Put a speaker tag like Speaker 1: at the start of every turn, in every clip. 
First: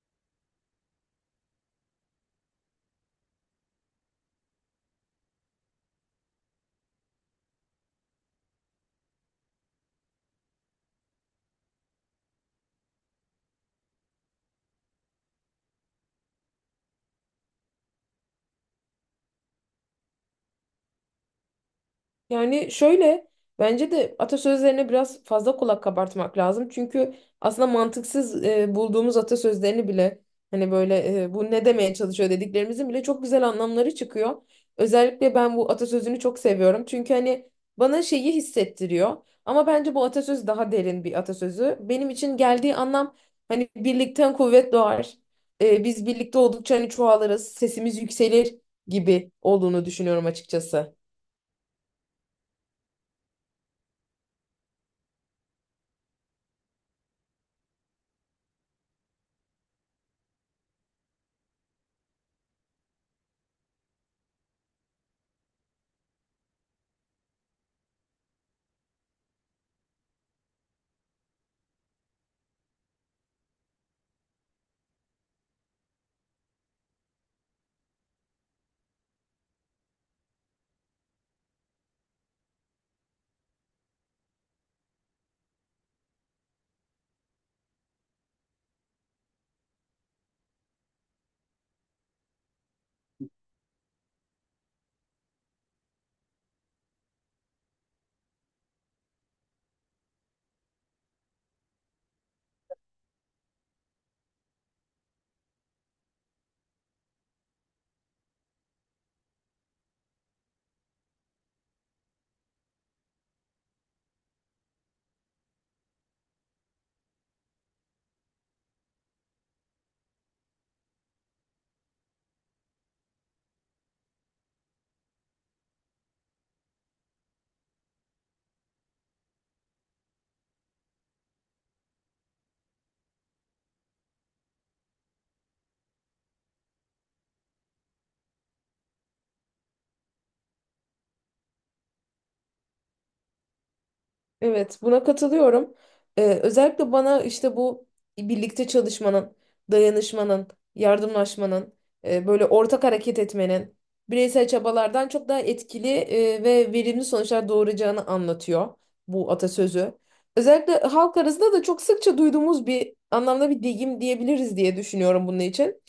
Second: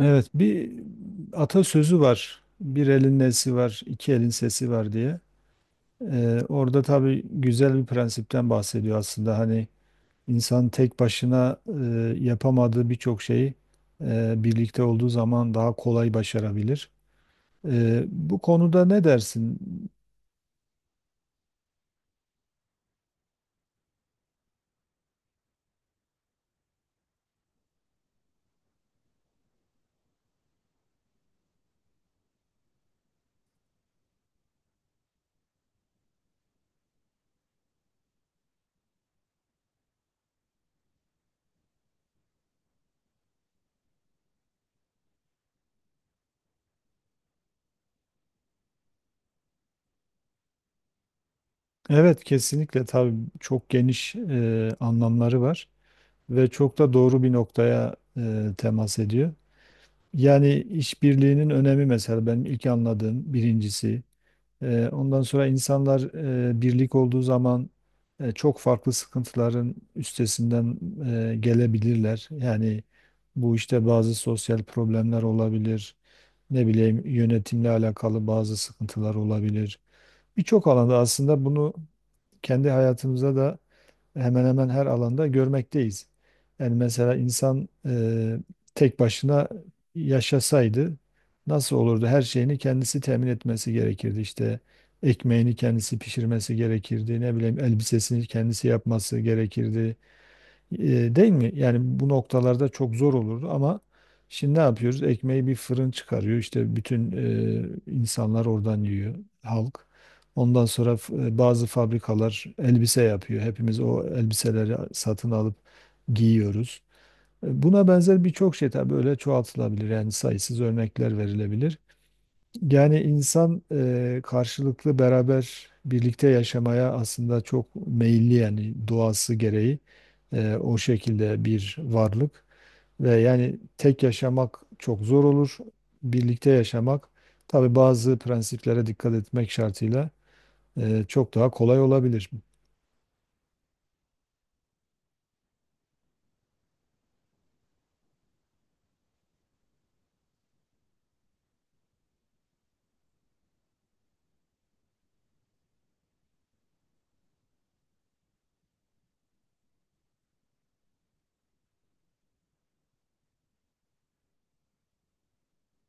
Speaker 1: Evet, bir atasözü var. Bir elin nesi var, iki elin sesi var diye. Orada tabii güzel bir prensipten bahsediyor aslında. Hani insan tek başına yapamadığı birçok şeyi birlikte olduğu zaman daha kolay başarabilir. Bu konuda ne dersin?
Speaker 2: Yani şöyle bence de atasözlerine biraz fazla kulak kabartmak lazım. Çünkü aslında mantıksız bulduğumuz atasözlerini bile hani böyle bu ne demeye çalışıyor dediklerimizin bile çok güzel anlamları çıkıyor. Özellikle ben bu atasözünü çok seviyorum. Çünkü hani bana şeyi hissettiriyor. Ama bence bu atasöz daha derin bir atasözü. Benim için geldiği anlam hani birlikten kuvvet doğar. Biz birlikte oldukça hani çoğalırız, sesimiz yükselir gibi olduğunu düşünüyorum açıkçası.
Speaker 1: Evet, kesinlikle tabii çok geniş anlamları var ve çok da doğru bir noktaya temas ediyor. Yani işbirliğinin önemi mesela benim ilk anladığım birincisi. Ondan sonra insanlar birlik olduğu zaman çok farklı sıkıntıların üstesinden gelebilirler. Yani bu işte bazı sosyal problemler olabilir, ne bileyim yönetimle alakalı bazı sıkıntılar olabilir. Birçok alanda aslında bunu kendi hayatımıza da hemen hemen her alanda görmekteyiz. Yani mesela insan tek başına yaşasaydı nasıl olurdu? Her şeyini kendisi temin etmesi gerekirdi. İşte ekmeğini kendisi pişirmesi gerekirdi. Ne bileyim elbisesini kendisi yapması gerekirdi. E, değil mi? Yani bu noktalarda çok zor olurdu ama şimdi ne yapıyoruz? Ekmeği bir fırın çıkarıyor. İşte bütün insanlar oradan yiyor, halk. Ondan sonra bazı fabrikalar elbise yapıyor. Hepimiz o elbiseleri satın alıp giyiyoruz. Buna benzer birçok şey tabii böyle çoğaltılabilir. Yani sayısız örnekler verilebilir. Yani insan karşılıklı beraber birlikte yaşamaya aslında çok meyilli yani doğası gereği o şekilde bir varlık ve yani tek yaşamak çok zor olur. Birlikte yaşamak tabii bazı prensiplere dikkat etmek şartıyla çok daha kolay olabilir.
Speaker 2: Evet, buna katılıyorum. Özellikle bana işte bu birlikte çalışmanın, dayanışmanın, yardımlaşmanın, böyle ortak hareket etmenin bireysel çabalardan çok daha etkili ve verimli sonuçlar doğuracağını anlatıyor bu atasözü. Özellikle halk arasında da çok sıkça duyduğumuz bir anlamda bir deyim diyebiliriz diye düşünüyorum bunun için.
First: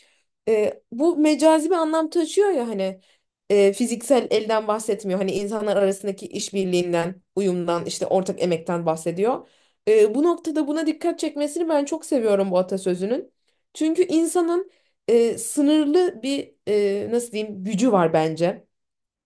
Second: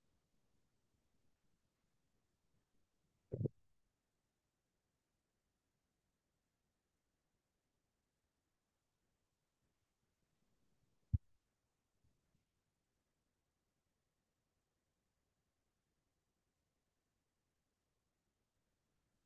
Speaker 2: Bu mecazi bir anlam taşıyor ya hani fiziksel elden bahsetmiyor. Hani insanlar arasındaki işbirliğinden, uyumdan, işte ortak emekten bahsediyor. Bu noktada buna dikkat çekmesini ben çok seviyorum bu atasözünün. Çünkü insanın sınırlı bir nasıl diyeyim gücü var bence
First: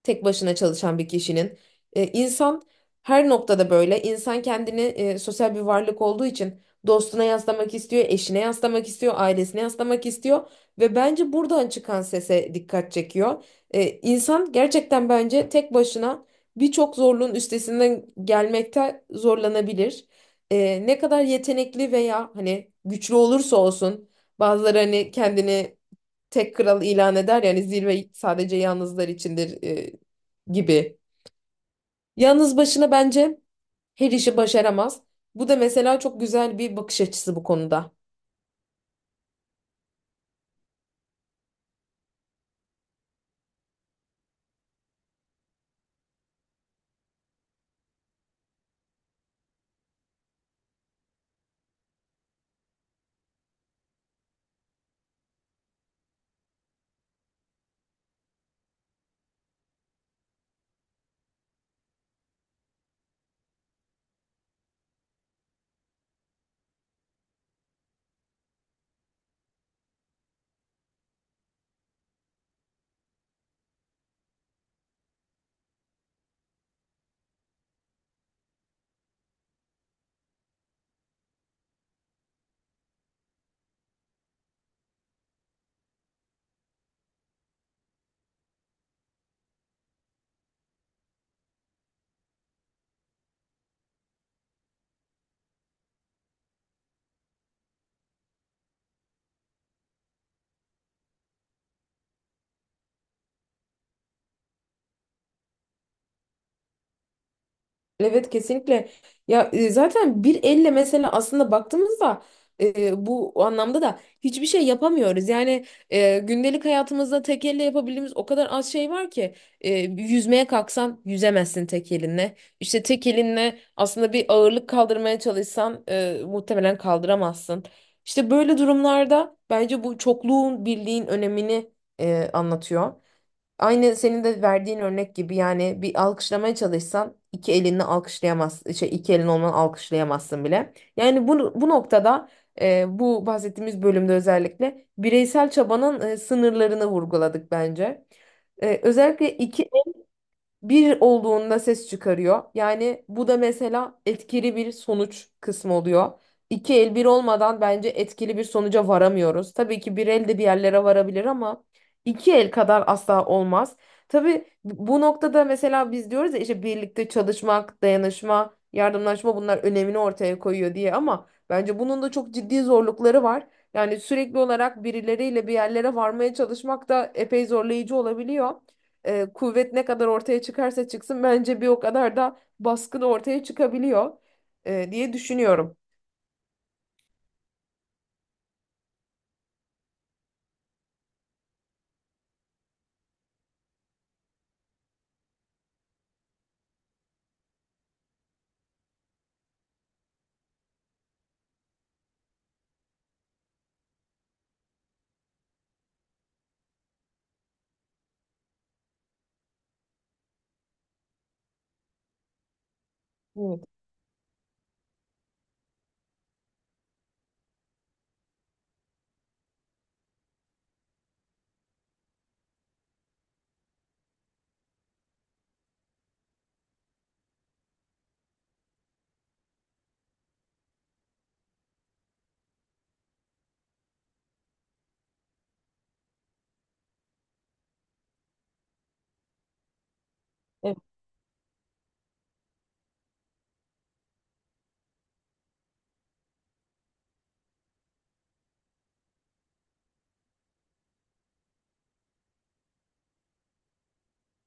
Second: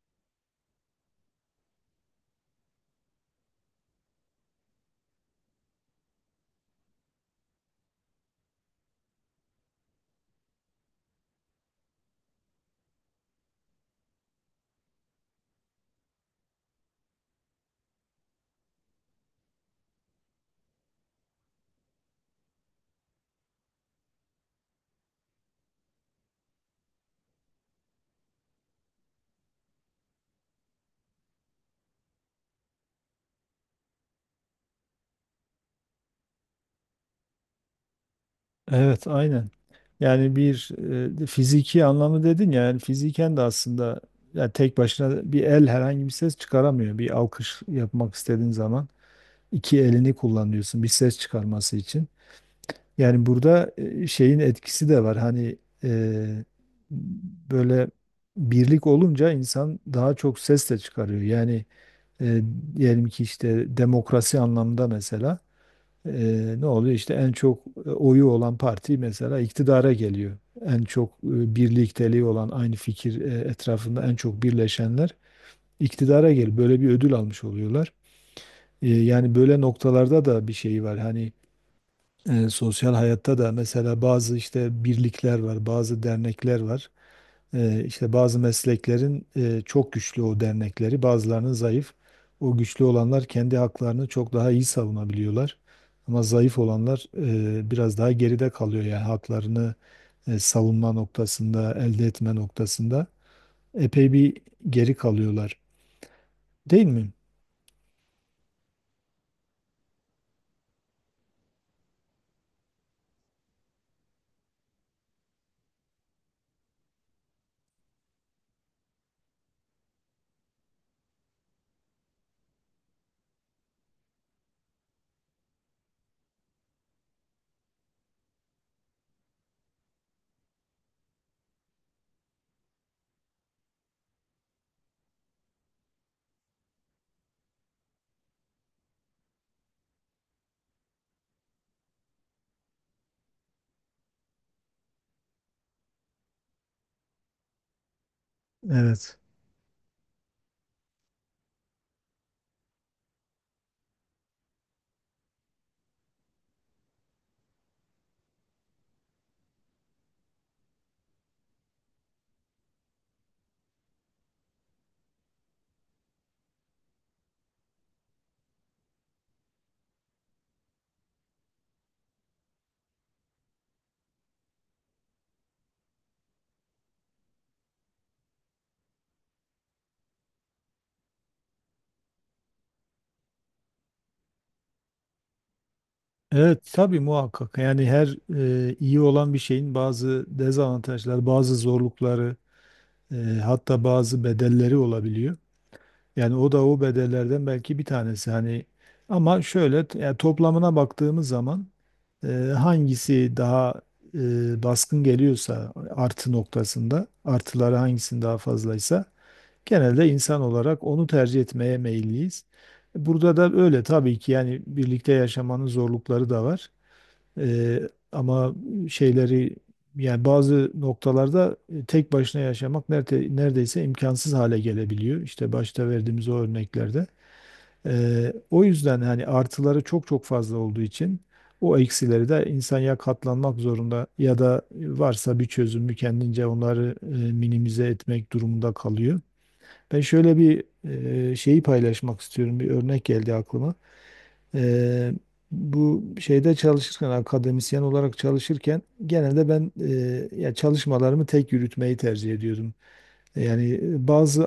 Speaker 2: tek başına çalışan bir kişinin. İnsan her noktada böyle. İnsan kendini sosyal bir varlık olduğu için dostuna yaslamak istiyor, eşine yaslamak istiyor, ailesine yaslamak istiyor ve bence buradan çıkan sese dikkat çekiyor. İnsan gerçekten bence tek başına birçok zorluğun üstesinden gelmekte zorlanabilir. Ne kadar yetenekli veya hani güçlü olursa olsun bazıları hani kendini tek kral ilan eder yani zirve sadece yalnızlar içindir gibi. Yalnız başına bence her işi başaramaz. Bu da mesela çok güzel bir bakış açısı bu konuda.
Speaker 1: Evet, aynen. Yani bir fiziki anlamı dedin ya, yani fiziken de aslında yani tek başına bir el herhangi bir ses çıkaramıyor. Bir alkış yapmak istediğin zaman, iki elini kullanıyorsun bir ses çıkarması için. Yani burada şeyin etkisi de var. Hani e, böyle birlik olunca insan daha çok ses de çıkarıyor. Yani e, diyelim ki işte demokrasi anlamında mesela e, ne oluyor? İşte en çok oyu olan parti mesela iktidara geliyor. En çok birlikteliği olan aynı fikir etrafında en çok birleşenler iktidara geliyor. Böyle bir ödül almış oluyorlar. Yani böyle noktalarda da bir şey var. Hani sosyal hayatta da mesela bazı işte birlikler var, bazı dernekler var. E, işte bazı mesleklerin çok güçlü o dernekleri, bazılarının zayıf. O güçlü olanlar kendi haklarını çok daha iyi savunabiliyorlar. Ama zayıf olanlar biraz daha geride kalıyor yani haklarını savunma noktasında, elde etme noktasında epey bir geri kalıyorlar. Değil mi?
Speaker 2: Evet, kesinlikle. Ya zaten bir elle mesela aslında baktığımızda bu anlamda da hiçbir şey yapamıyoruz. Yani gündelik hayatımızda tek elle yapabildiğimiz o kadar az şey var ki yüzmeye kalksan yüzemezsin tek elinle. İşte tek elinle aslında bir ağırlık kaldırmaya çalışsan muhtemelen kaldıramazsın. İşte böyle durumlarda bence bu çokluğun birliğin önemini anlatıyor. Aynı senin de verdiğin örnek gibi yani bir alkışlamaya çalışsan iki elinle alkışlayamaz, şey iki elin olmadan alkışlayamazsın bile. Yani bu noktada bu bahsettiğimiz bölümde özellikle bireysel çabanın sınırlarını vurguladık bence.
Speaker 1: Evet.
Speaker 2: Özellikle iki bir olduğunda ses çıkarıyor. Yani bu da mesela etkili bir sonuç kısmı oluyor. İki el bir olmadan bence etkili bir sonuca varamıyoruz. Tabii ki bir el de bir yerlere varabilir ama iki el kadar asla olmaz. Tabii bu noktada mesela biz diyoruz ya işte birlikte çalışmak, dayanışma, yardımlaşma bunlar önemini ortaya koyuyor diye ama bence bunun da çok ciddi zorlukları var. Yani sürekli olarak birileriyle bir yerlere varmaya çalışmak da epey zorlayıcı olabiliyor kuvvet ne kadar ortaya çıkarsa çıksın bence bir o kadar da baskın ortaya çıkabiliyor diye düşünüyorum.
Speaker 1: Evet, tabii muhakkak yani her iyi olan bir şeyin bazı dezavantajları, bazı zorlukları e, hatta bazı bedelleri olabiliyor. Yani o da o bedellerden belki bir tanesi hani, ama şöyle yani toplamına baktığımız zaman e, hangisi daha baskın geliyorsa artı noktasında artıları hangisinin daha fazlaysa genelde insan olarak onu tercih etmeye meyilliyiz. Burada da öyle tabii ki, yani birlikte yaşamanın zorlukları da var. Ee, ama şeyleri yani bazı noktalarda tek başına yaşamak nerede, neredeyse imkansız hale gelebiliyor. İşte başta verdiğimiz o örneklerde. O yüzden hani artıları çok çok fazla olduğu için o eksileri de insan ya katlanmak zorunda ya da varsa bir çözümü kendince onları minimize etmek durumunda kalıyor. Ben şöyle bir
Speaker 2: Evet.
Speaker 1: şeyi paylaşmak istiyorum. Bir örnek geldi aklıma. Eee, bu şeyde çalışırken, akademisyen olarak çalışırken genelde ben ya çalışmalarımı tek yürütmeyi tercih ediyordum. Yani bazı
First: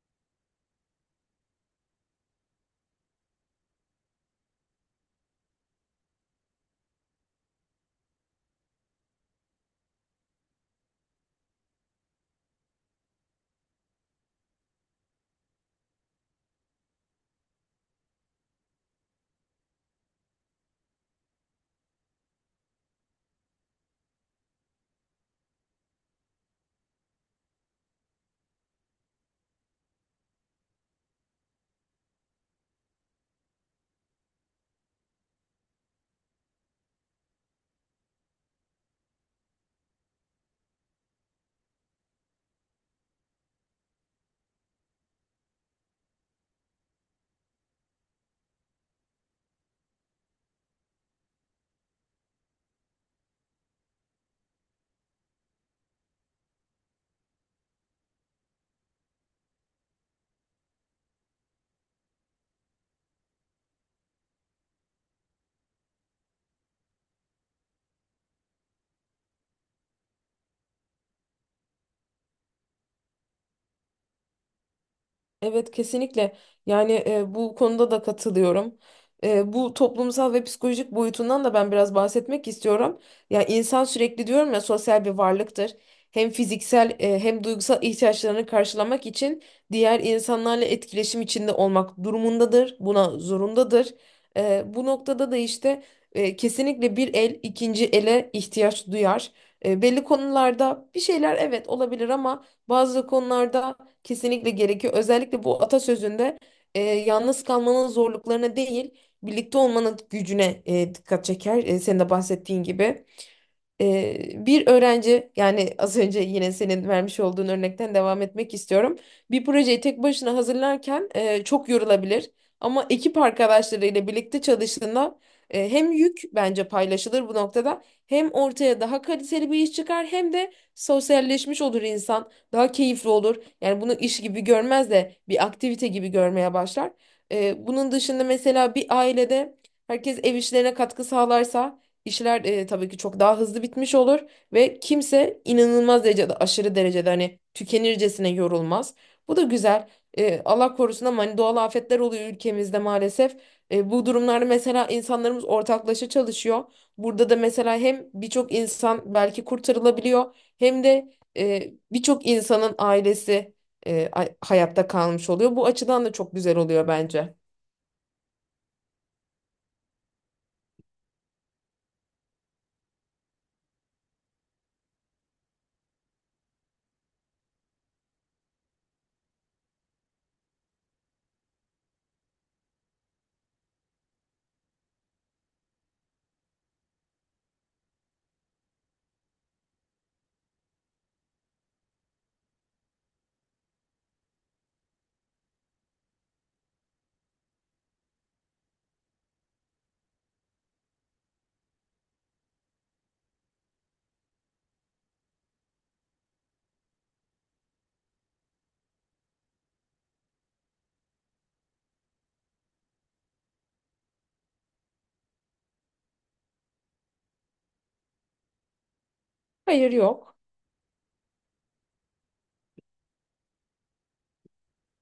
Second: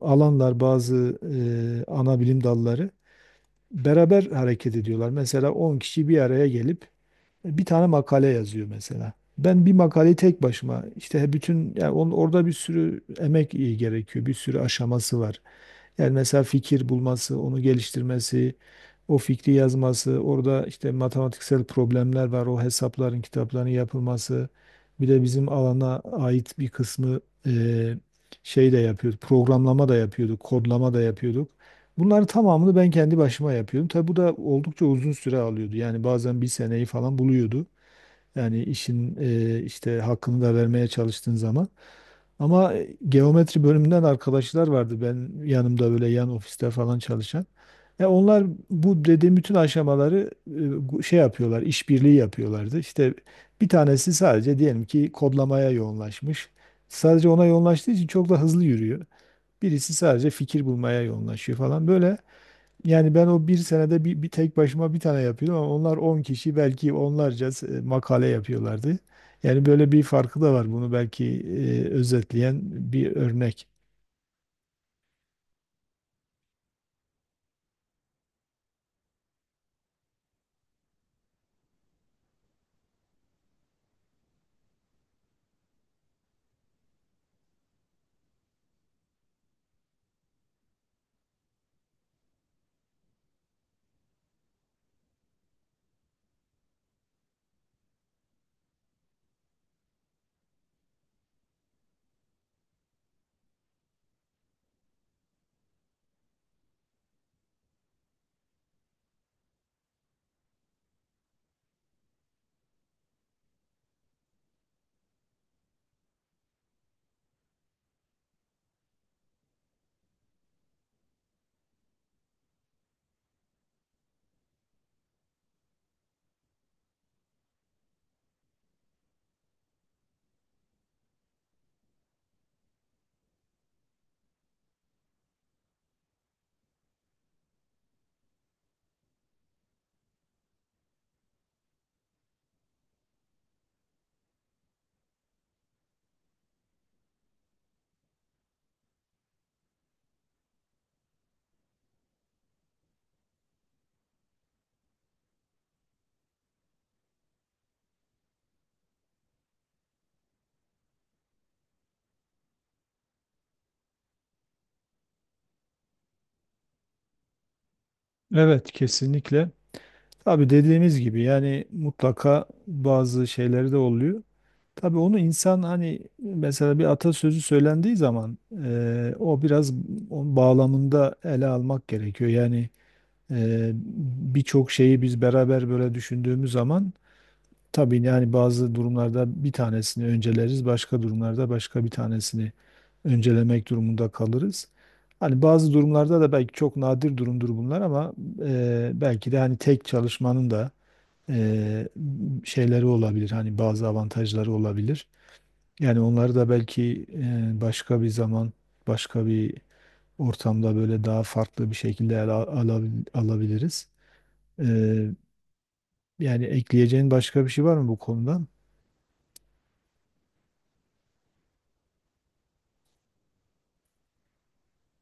Speaker 1: alanlar, bazı ana bilim dalları beraber hareket ediyorlar. Mesela 10 kişi bir araya gelip bir tane makale yazıyor mesela. Ben bir makaleyi tek başıma işte bütün, yani onun, orada bir sürü emek iyi gerekiyor. Bir sürü aşaması var. Yani mesela fikir bulması, onu geliştirmesi, o fikri yazması, orada işte matematiksel problemler var, o hesapların, kitapların yapılması. Bir de bizim alana ait bir kısmı eee, şey de yapıyorduk, programlama da yapıyorduk, kodlama da yapıyorduk. Bunların tamamını ben kendi başıma yapıyordum. Tabi bu da oldukça uzun süre alıyordu. Yani bazen bir seneyi falan buluyordu. Yani işin işte hakkını da vermeye çalıştığın zaman. Ama geometri bölümünden arkadaşlar vardı ben yanımda böyle yan ofiste falan çalışan. Onlar bu dediğim bütün aşamaları şey yapıyorlar, işbirliği yapıyorlardı. İşte bir tanesi sadece diyelim ki kodlamaya yoğunlaşmış. Sadece ona yoğunlaştığı için çok da hızlı yürüyor. Birisi sadece fikir bulmaya yoğunlaşıyor falan böyle. Yani ben o bir senede bir tek başıma bir tane yapıyordum ama onlar 10 kişi belki onlarca makale yapıyorlardı. Yani böyle bir farkı da var, bunu belki özetleyen bir örnek.
Speaker 2: Evet, kesinlikle yani bu konuda da katılıyorum. Bu toplumsal ve psikolojik boyutundan da ben biraz bahsetmek istiyorum. Ya insan sürekli diyorum ya sosyal bir varlıktır. Hem fiziksel hem duygusal ihtiyaçlarını karşılamak için diğer insanlarla etkileşim içinde olmak durumundadır. Buna zorundadır. Bu noktada da işte kesinlikle bir el ikinci ele ihtiyaç duyar. Belli konularda bir şeyler evet olabilir ama bazı konularda kesinlikle gerekiyor. Özellikle bu atasözünde yalnız kalmanın zorluklarına değil, birlikte olmanın gücüne dikkat çeker. Senin de bahsettiğin gibi. Bir öğrenci yani az önce yine senin vermiş olduğun örnekten devam etmek istiyorum. Bir projeyi tek başına hazırlarken çok yorulabilir ama ekip arkadaşlarıyla birlikte çalıştığında hem yük bence paylaşılır bu noktada hem ortaya daha kaliteli bir iş çıkar hem de sosyalleşmiş olur insan daha keyifli olur. Yani bunu iş gibi görmez de bir aktivite gibi görmeye başlar. Bunun dışında mesela bir ailede herkes ev işlerine katkı sağlarsa İşler tabii ki çok daha hızlı bitmiş olur ve kimse inanılmaz derecede aşırı derecede hani tükenircesine yorulmaz. Bu da güzel. Allah korusun ama hani doğal afetler oluyor ülkemizde maalesef. Bu durumlarda mesela insanlarımız ortaklaşa çalışıyor. Burada da mesela hem birçok insan belki kurtarılabiliyor hem de birçok insanın ailesi hayatta kalmış oluyor. Bu açıdan da çok güzel oluyor bence.
Speaker 1: Evet, kesinlikle. Tabii dediğimiz gibi yani mutlaka bazı şeyleri de oluyor. Tabii onu insan hani mesela bir atasözü söylendiği zaman o biraz onun bağlamında ele almak gerekiyor. Yani eee, birçok şeyi biz beraber böyle düşündüğümüz zaman. Tabii yani bazı durumlarda bir tanesini önceleriz, başka durumlarda başka bir tanesini öncelemek durumunda kalırız. Hani bazı durumlarda da, belki çok nadir durumdur bunlar ama belki de hani tek çalışmanın da e, şeyleri olabilir. Hani bazı avantajları olabilir. Yani onları da belki başka bir zaman, başka bir ortamda böyle daha farklı bir şekilde ele alabiliriz. E, yani ekleyeceğin başka bir şey var mı bu konudan?
Speaker 2: Hayır, yok.